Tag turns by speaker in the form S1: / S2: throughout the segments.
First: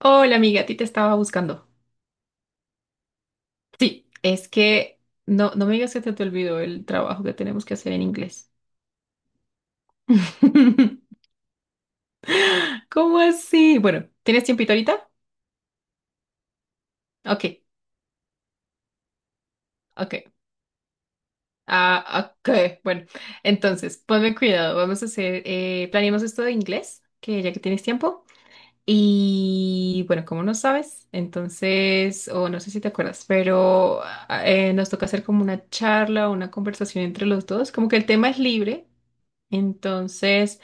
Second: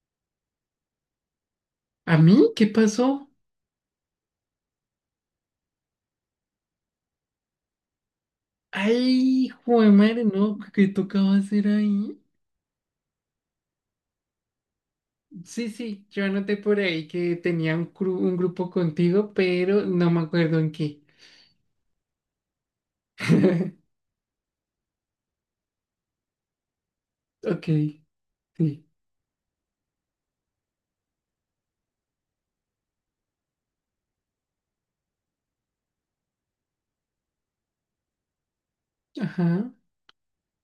S1: Hola amiga, a ti te estaba buscando.
S2: ¿A mí? ¿Qué pasó?
S1: Sí, es que no, no me digas que te olvidó el trabajo que tenemos que hacer en inglés.
S2: Ay, joder, madre, no, ¿qué tocaba hacer ahí?
S1: ¿Cómo así? Bueno, ¿tienes tiempito ahorita?
S2: Sí, sí, yo anoté por ahí que
S1: Ok,
S2: tenía un grupo contigo, pero no me
S1: ok.
S2: acuerdo en qué.
S1: Ah, ok. Bueno, entonces, ponme cuidado. Vamos a hacer, planeamos esto de inglés, que ya que
S2: Ok,
S1: tienes tiempo.
S2: sí,
S1: Y bueno, como no sabes, entonces, o no sé si te acuerdas, pero nos toca hacer como una charla, una conversación entre los dos. Como que el tema es libre.
S2: ajá.
S1: Entonces,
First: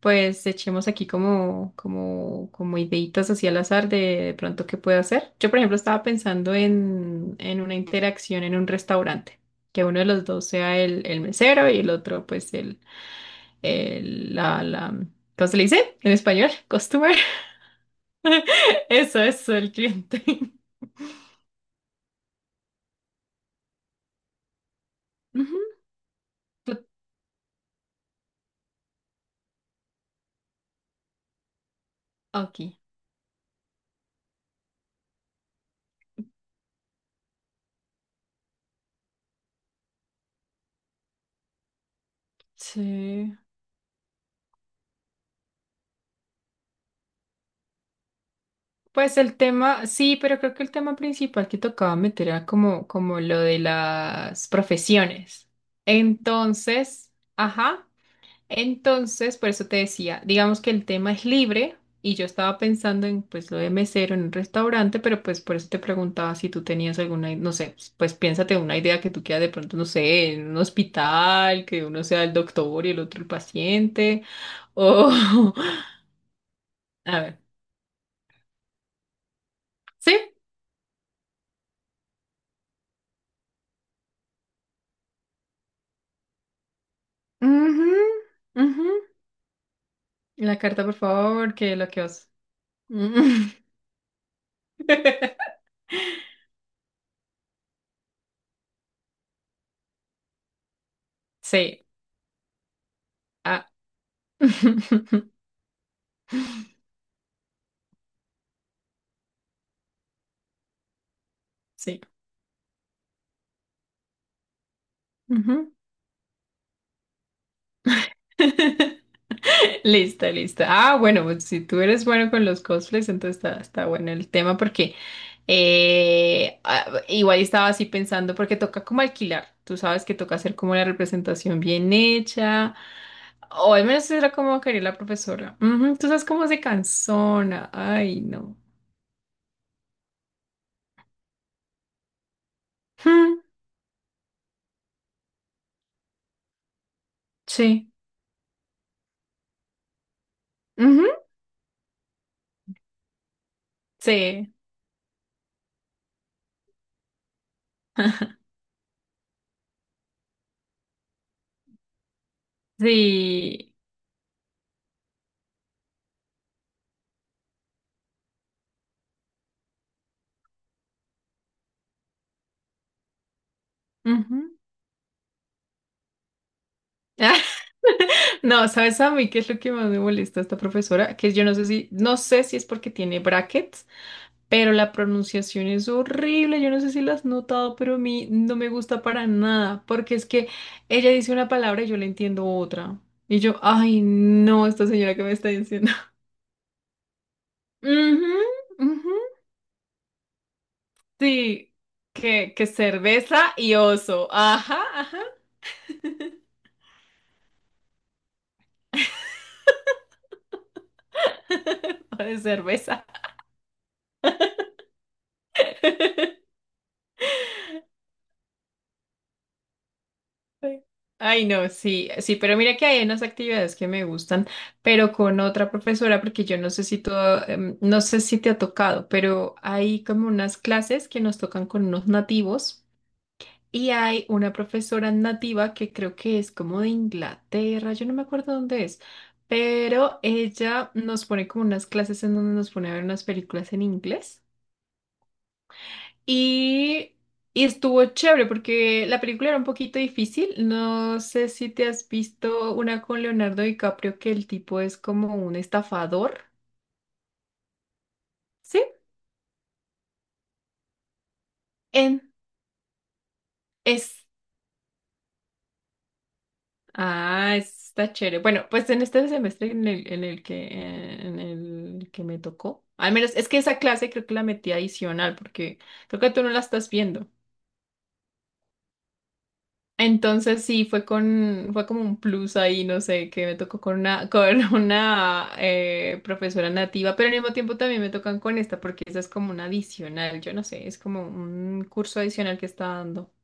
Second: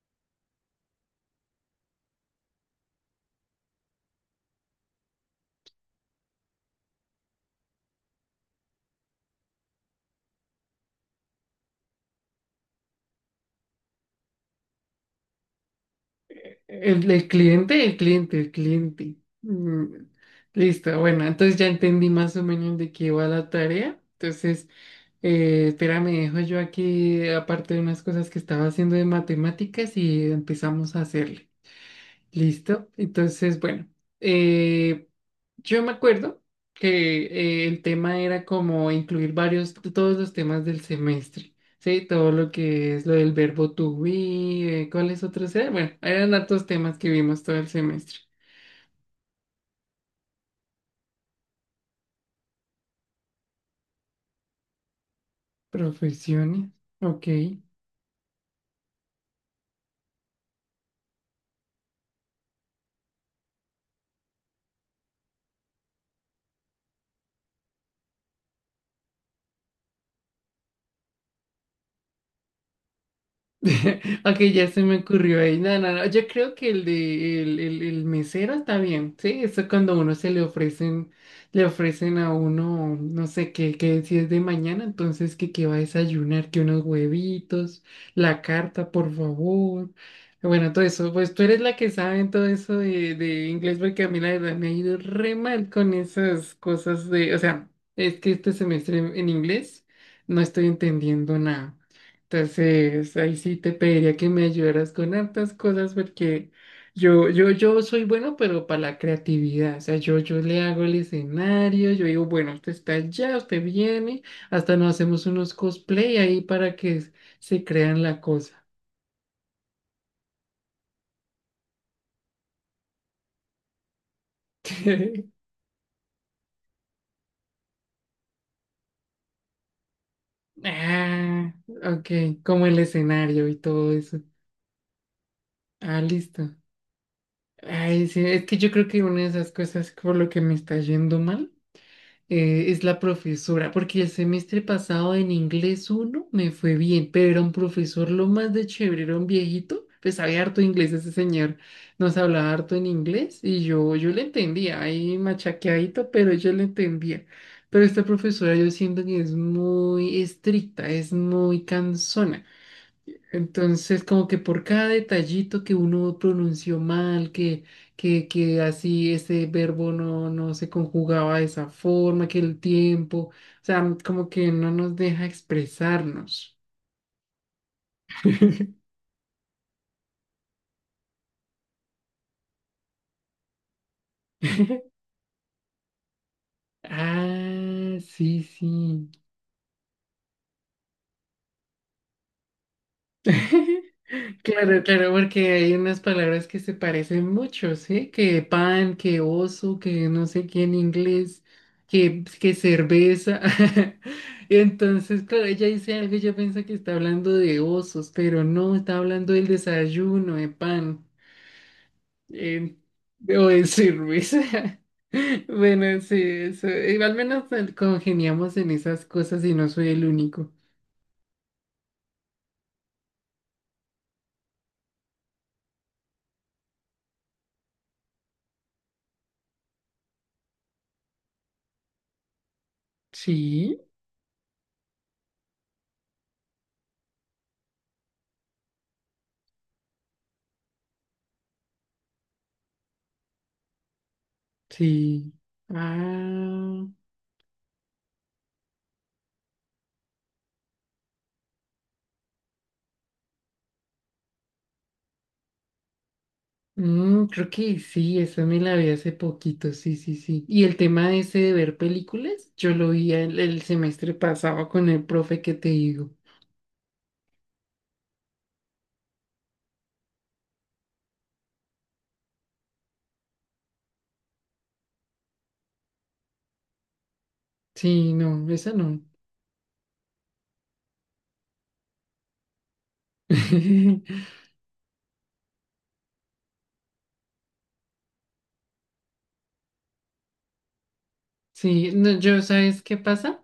S1: pues echemos aquí como ideitas así al azar de pronto qué puedo hacer. Yo, por ejemplo, estaba pensando en una interacción en un restaurante, que uno de los dos sea el mesero y el otro, pues, la ¿cómo se le dice? En español,
S2: El,
S1: customer.
S2: el cliente, el cliente, el cliente.
S1: Eso, el
S2: Mm,
S1: cliente.
S2: listo, bueno, entonces ya entendí más o menos de qué va la tarea. Entonces,
S1: Ujú.
S2: espera, me dejo yo
S1: Tú-
S2: aquí, aparte de unas cosas que estaba haciendo de matemáticas, y empezamos a hacerle.
S1: Ok.
S2: Listo. Entonces, bueno, eh, yo me acuerdo que el tema era como incluir varios, todos los temas del semestre, ¿sí? Todo lo que es lo del
S1: Sí.
S2: verbo to be. ¿Cuáles otros eran? Bueno, eran hartos temas que vimos todo el semestre.
S1: Pues el tema, sí, pero creo que el tema principal que tocaba meter era como lo de las profesiones.
S2: Profesiones,
S1: Entonces,
S2: ok.
S1: ajá, entonces, por eso te decía, digamos que el tema es libre y yo estaba pensando en pues lo de mesero en un restaurante, pero pues por eso te preguntaba si tú tenías alguna, no sé, pues piénsate una idea que tú quieras de pronto, no sé, en un hospital, que uno sea el doctor y el otro el paciente,
S2: Ok, ya se me
S1: o,
S2: ocurrió ahí. No, no, no. Yo creo que el
S1: a ver,
S2: de el mesero está bien, ¿sí? Eso es cuando a uno
S1: sí.
S2: se le ofrecen a uno, no sé qué, qué si es de mañana, entonces que va a desayunar, que unos huevitos,
S1: Ujú,
S2: la carta,
S1: ujú.
S2: por favor.
S1: La
S2: Bueno, todo
S1: carta, por
S2: eso, pues tú
S1: favor,
S2: eres la
S1: que
S2: que sabe en
S1: bloqueos.
S2: todo eso de
S1: Mm.
S2: inglés, porque a mí la verdad me ha ido re mal con esas cosas de, o sea, es que este semestre en inglés no estoy entendiendo nada.
S1: Sí.
S2: Entonces, ahí sí
S1: Ah.
S2: te pediría que me ayudaras con hartas cosas porque yo soy bueno, pero para la creatividad. O sea, yo le hago el escenario,
S1: Sí.
S2: yo digo, bueno, usted está allá, usted viene, hasta nos hacemos unos
S1: Ujú.
S2: cosplay ahí se crean la cosa.
S1: Lista, lista. Ah, bueno, pues si tú eres bueno con los cosplays, entonces está bueno el tema porque igual estaba así pensando porque toca como alquilar. Tú sabes que toca hacer como la
S2: Ah,
S1: representación bien
S2: ok, como
S1: hecha.
S2: el escenario y
S1: O al
S2: todo
S1: menos
S2: eso.
S1: era como quería la profesora. Ujú.
S2: Ah,
S1: Tú sabes cómo
S2: listo.
S1: se cansona.
S2: Ay,
S1: Ay,
S2: sí, es
S1: no.
S2: que yo creo que una de esas cosas por lo que me está yendo mal. Es la
S1: Mm,
S2: profesora, porque el semestre pasado en inglés uno me fue bien, pero era un
S1: sí.
S2: profesor lo más de chévere, era un viejito, pues sabía harto inglés ese
S1: Ujú,
S2: señor, nos hablaba harto en inglés y yo le
S1: sí.
S2: entendía, ahí machaqueadito, pero yo le entendía. Pero esta profesora yo siento que es muy estricta, es muy cansona.
S1: Sí.
S2: Entonces, como que por cada detallito que uno pronunció mal, que así ese verbo no, no se conjugaba de esa forma, que el tiempo, o sea, como que
S1: Ujú.
S2: no nos deja expresarnos.
S1: No, ¿sabes a mí qué es lo que más me molesta a esta profesora? Que yo no sé si es porque tiene brackets, pero la pronunciación es horrible. Yo no sé si la has notado, pero a
S2: Ah,
S1: mí
S2: sí,
S1: no me gusta
S2: sí.
S1: para nada, porque es que ella dice una palabra y yo le entiendo otra. Y yo, ay, no,
S2: Claro,
S1: esta
S2: claro,
S1: señora que me está
S2: porque hay
S1: diciendo.
S2: unas palabras que se parecen mucho, ¿sí?
S1: Ujú,
S2: Que pan,
S1: ujú.
S2: que oso, que no sé qué en inglés,
S1: Sí,
S2: que
S1: que
S2: cerveza.
S1: cerveza y oso. Ajá, ajá.
S2: Entonces, claro, ella dice algo y yo pienso que está hablando de osos, pero no, está hablando del desayuno, de pan,
S1: O de
S2: eh,
S1: cerveza.
S2: o de cerveza. Bueno, sí, eso. Al menos congeniamos en esas cosas y no soy el único.
S1: Ay, no, sí, sí, pero mira que hay unas actividades que me gustan, pero con otra profesora, porque yo no sé si tú, no sé si te ha tocado, pero hay como unas clases que nos tocan con unos nativos
S2: Sí,
S1: y hay una profesora nativa que creo que es como de Inglaterra, yo no me acuerdo dónde es, pero ella nos pone como unas clases en donde nos pone a ver unas películas en inglés.
S2: sí. Ah.
S1: Y, y estuvo chévere porque la película era un poquito difícil. No sé si te has visto una con Leonardo DiCaprio que el tipo es como un estafador.
S2: Mm, creo que sí, esa me la
S1: ¿Sí?
S2: vi hace poquito, sí, sí, sí. Y el tema ese de ver
S1: En
S2: películas, yo lo vi el semestre
S1: es.
S2: pasado con el profe que te digo.
S1: Ah, está chévere. Bueno, pues en este semestre en el que me tocó. Al menos es que esa clase creo que la metí adicional porque creo que tú no la estás viendo.
S2: Sí, no, esa no.
S1: Entonces sí, fue como un plus ahí, no sé, que me tocó con una profesora nativa, pero al mismo tiempo también me tocan con esta, porque esa es como una adicional, yo no sé, es como un
S2: Sí, no,
S1: curso
S2: yo,
S1: adicional que
S2: ¿sabes
S1: está
S2: qué
S1: dando.
S2: pasa?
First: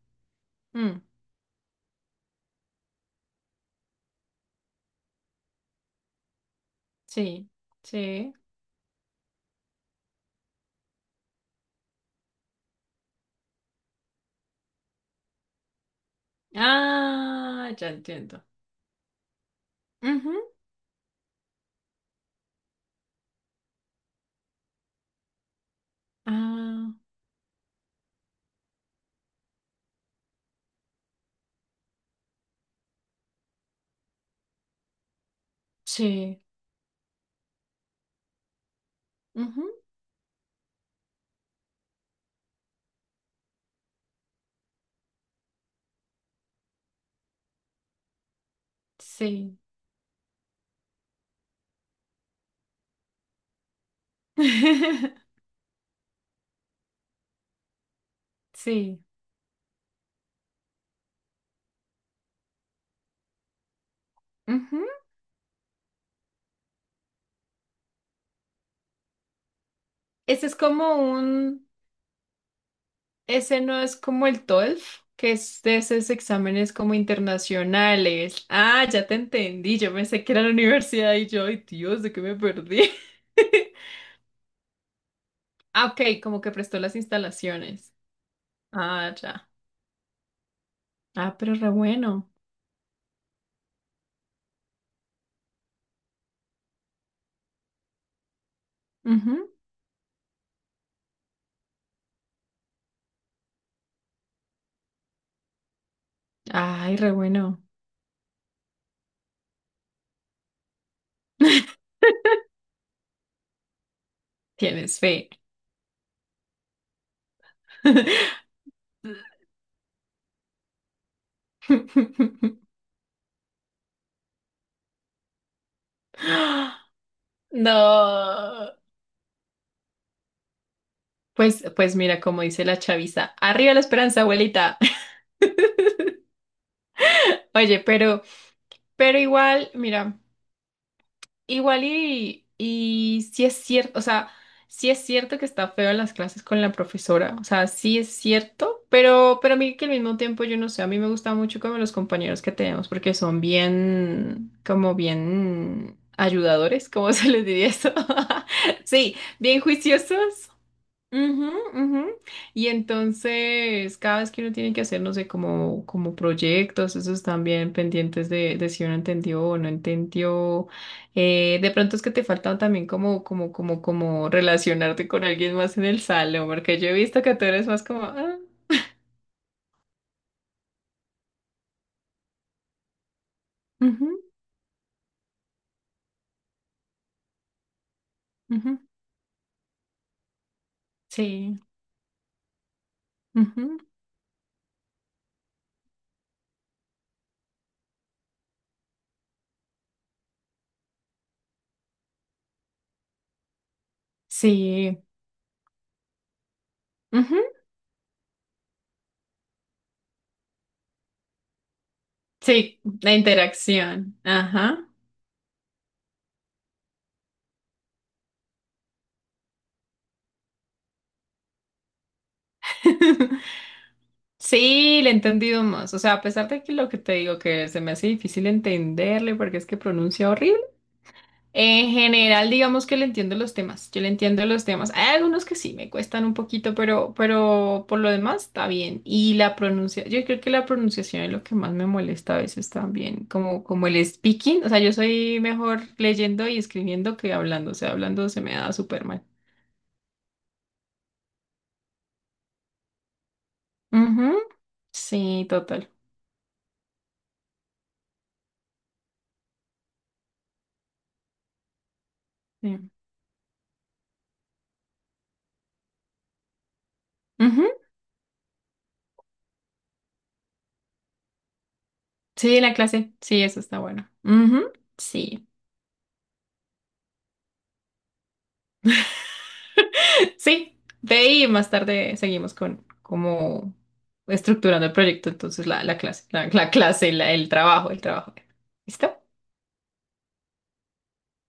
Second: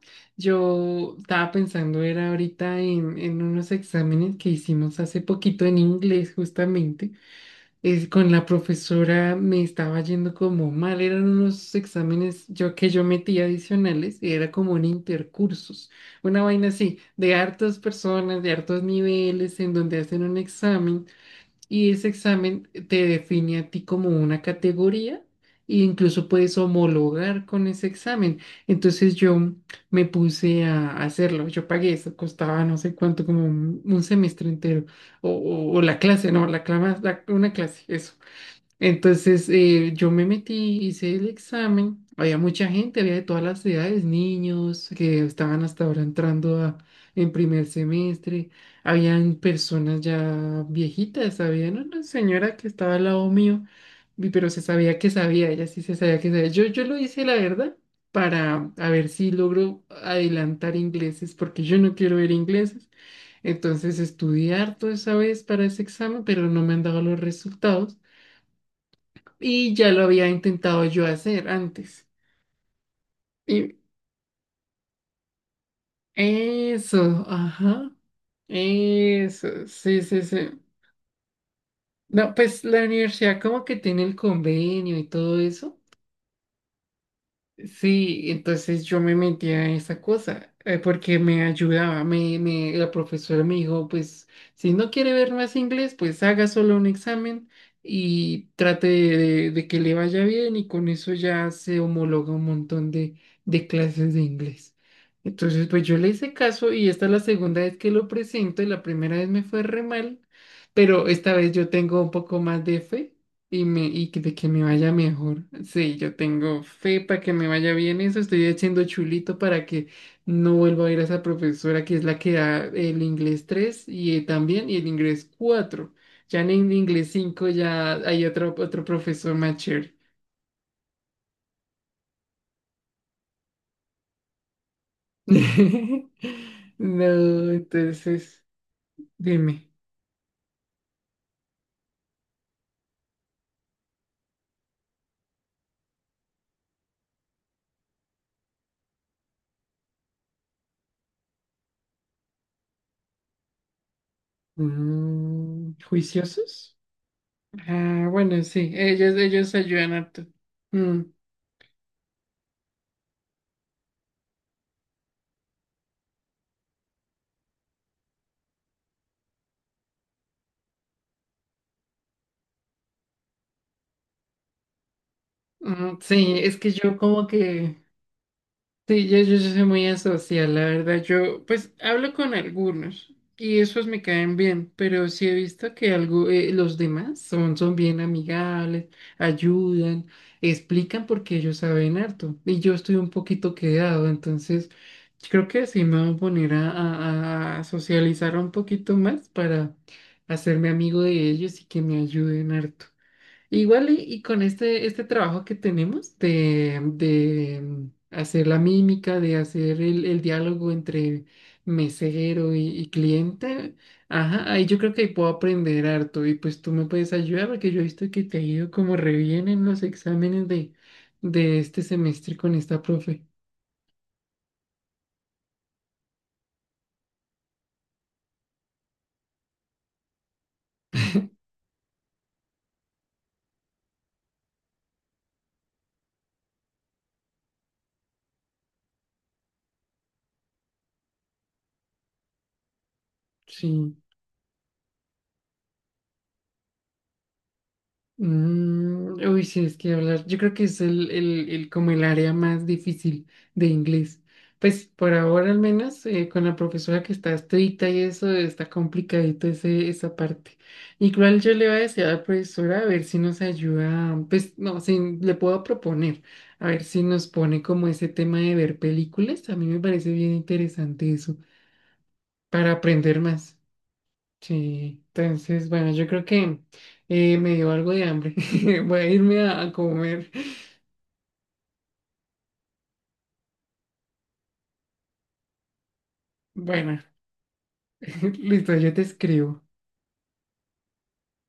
S1: Mm,
S2: Yo estaba pensando, era ahorita en unos exámenes que hicimos hace poquito en inglés, justamente.
S1: sí,
S2: Con
S1: sí.
S2: la profesora me estaba yendo como mal, eran unos exámenes yo metía adicionales y era como un intercursos, una vaina así, de
S1: Ah,
S2: hartas
S1: ya
S2: personas,
S1: entiendo.
S2: de hartos niveles, en donde hacen
S1: Ujú.
S2: un examen y ese examen te define a ti como una categoría e incluso puedes
S1: Ah,
S2: homologar con ese examen. Entonces yo me puse a hacerlo, yo pagué eso, costaba no sé cuánto, como un semestre entero, o la clase,
S1: sí.
S2: no, una clase, eso. Entonces
S1: Ujú,
S2: yo me metí, hice el examen, había mucha gente, había de todas las edades, niños que estaban hasta ahora entrando en primer semestre, habían
S1: sí.
S2: personas ya viejitas, había no, una señora que estaba al lado mío, pero se sabía que sabía, ella sí se sabía que sabía. Yo lo hice, la verdad, para a
S1: Sí.
S2: ver si logro adelantar ingleses, porque yo no quiero ver ingleses. Entonces estudié
S1: Ujú.
S2: harto esa vez para ese examen, pero no me han dado los resultados. Y ya lo había
S1: Ese es
S2: intentado
S1: como
S2: yo hacer
S1: un
S2: antes.
S1: Ese
S2: Y
S1: no es como el TOEFL, que es de esos exámenes como
S2: eso, ajá,
S1: internacionales. Ah, ya te
S2: eso,
S1: entendí. Yo
S2: sí, sí,
S1: pensé que era
S2: sí.
S1: la universidad y yo, ay, Dios, ¿de qué
S2: No,
S1: me
S2: pues la
S1: perdí?
S2: universidad como que tiene el convenio y todo eso.
S1: Ah, ok, como que prestó las instalaciones.
S2: Sí, entonces yo
S1: Ah,
S2: me
S1: ya.
S2: metía en esa cosa porque
S1: Ah,
S2: me
S1: pero re
S2: ayudaba.
S1: bueno.
S2: La profesora me dijo, pues si no quiere ver más inglés, pues haga solo un examen y trate
S1: Ujú.
S2: de que le vaya bien y con eso ya se homologa un montón de clases de inglés. Entonces, pues yo le hice caso y
S1: Ay,
S2: esta es
S1: re
S2: la segunda
S1: bueno.
S2: vez que lo presento y la primera vez me fue re mal, pero esta vez yo tengo un poco más de fe. De que me vaya
S1: Tienes fe.
S2: mejor. Sí, yo tengo fe para que me vaya bien eso. Estoy haciendo chulito para que no vuelva a ir a esa profesora que es la que da el inglés 3 y también y el inglés cuatro. Ya en el inglés cinco ya hay otro,
S1: No.
S2: otro profesor más chévere.
S1: Pues mira, como dice la chaviza, arriba la esperanza, abuelita.
S2: No,
S1: Oye, pero,
S2: entonces,
S1: pero
S2: dime.
S1: igual, mira. Igual y sí es cierto, o sea, sí es cierto que está feo en las clases con la profesora, o sea, sí es cierto, pero a mí que al mismo tiempo yo no sé, a mí me gusta mucho como los compañeros que tenemos porque son bien, como
S2: Mm,
S1: bien
S2: ¿juiciosos?
S1: ayudadores, ¿cómo se les diría eso?
S2: Ah, bueno, sí, ellos,
S1: Sí,
S2: ellos
S1: bien
S2: ayudan harto.
S1: juiciosos.
S2: Mm,
S1: Ujú, ujú. Y entonces, cada vez que uno tiene que hacer, no sé, como proyectos, esos también pendientes de si uno entendió o no entendió. De pronto es que te faltan también como relacionarte con alguien más en el
S2: sí,
S1: salón,
S2: es que
S1: porque yo he
S2: yo
S1: visto
S2: como
S1: que tú eres
S2: que...
S1: más como,
S2: Sí, yo soy muy asocial, la verdad. Yo, pues, hablo con algunos y esos me
S1: ujú,
S2: caen bien, pero sí he visto que algo, los demás son, son bien
S1: ujú,
S2: amigables, ayudan, explican porque ellos
S1: sí,
S2: saben harto y yo estoy un poquito
S1: ujú,
S2: quedado, entonces creo que sí me voy a poner a socializar un poquito más para hacerme amigo de ellos y que me ayuden harto. Igual y con este
S1: sí,
S2: trabajo que tenemos
S1: ujú,
S2: de, hacer la mímica, de hacer el diálogo entre mesero
S1: sí,
S2: y
S1: la
S2: cliente,
S1: interacción,
S2: ajá, ahí yo
S1: ajá.
S2: creo que ahí puedo aprender harto y pues tú me puedes ayudar porque yo he visto que te ha ido como re bien en los exámenes de este semestre con esta profe.
S1: Sí, le he entendido más. O sea, a pesar de que lo que te digo que se me hace difícil entenderle porque es que pronuncia horrible, en general digamos que le entiendo los temas. Yo le entiendo los temas. Hay algunos que sí me cuestan un poquito, pero por lo demás está bien. Y la pronuncia, yo creo que la pronunciación es lo que más me molesta a veces también, como
S2: Sí.
S1: el speaking. O sea, yo soy mejor leyendo y escribiendo que hablando. O sea, hablando se me da súper
S2: Mm,
S1: mal.
S2: uy, sí, es que hablar. Yo creo que es como el área más difícil de inglés.
S1: Ujú,
S2: Pues por
S1: sí,
S2: ahora al
S1: total.
S2: menos con la profesora que está estricta y eso está complicadito ese, esa parte. Igual yo le voy a decir a la profesora a
S1: Sí.
S2: ver si nos ayuda, pues no, si le puedo proponer, a ver si nos pone
S1: Ujú.
S2: como ese tema de ver películas. A mí me parece bien interesante eso,
S1: Sí,
S2: para
S1: la clase.
S2: aprender
S1: Sí,
S2: más.
S1: eso está bueno. Ujú,
S2: Sí,
S1: sí.
S2: entonces, bueno, yo creo que me dio algo de hambre. Voy a irme a comer.
S1: Sí. De ahí más tarde seguimos con como estructurando el proyecto. Entonces,
S2: Bueno,
S1: el trabajo, el trabajo.
S2: listo, yo te
S1: ¿Listo?
S2: escribo.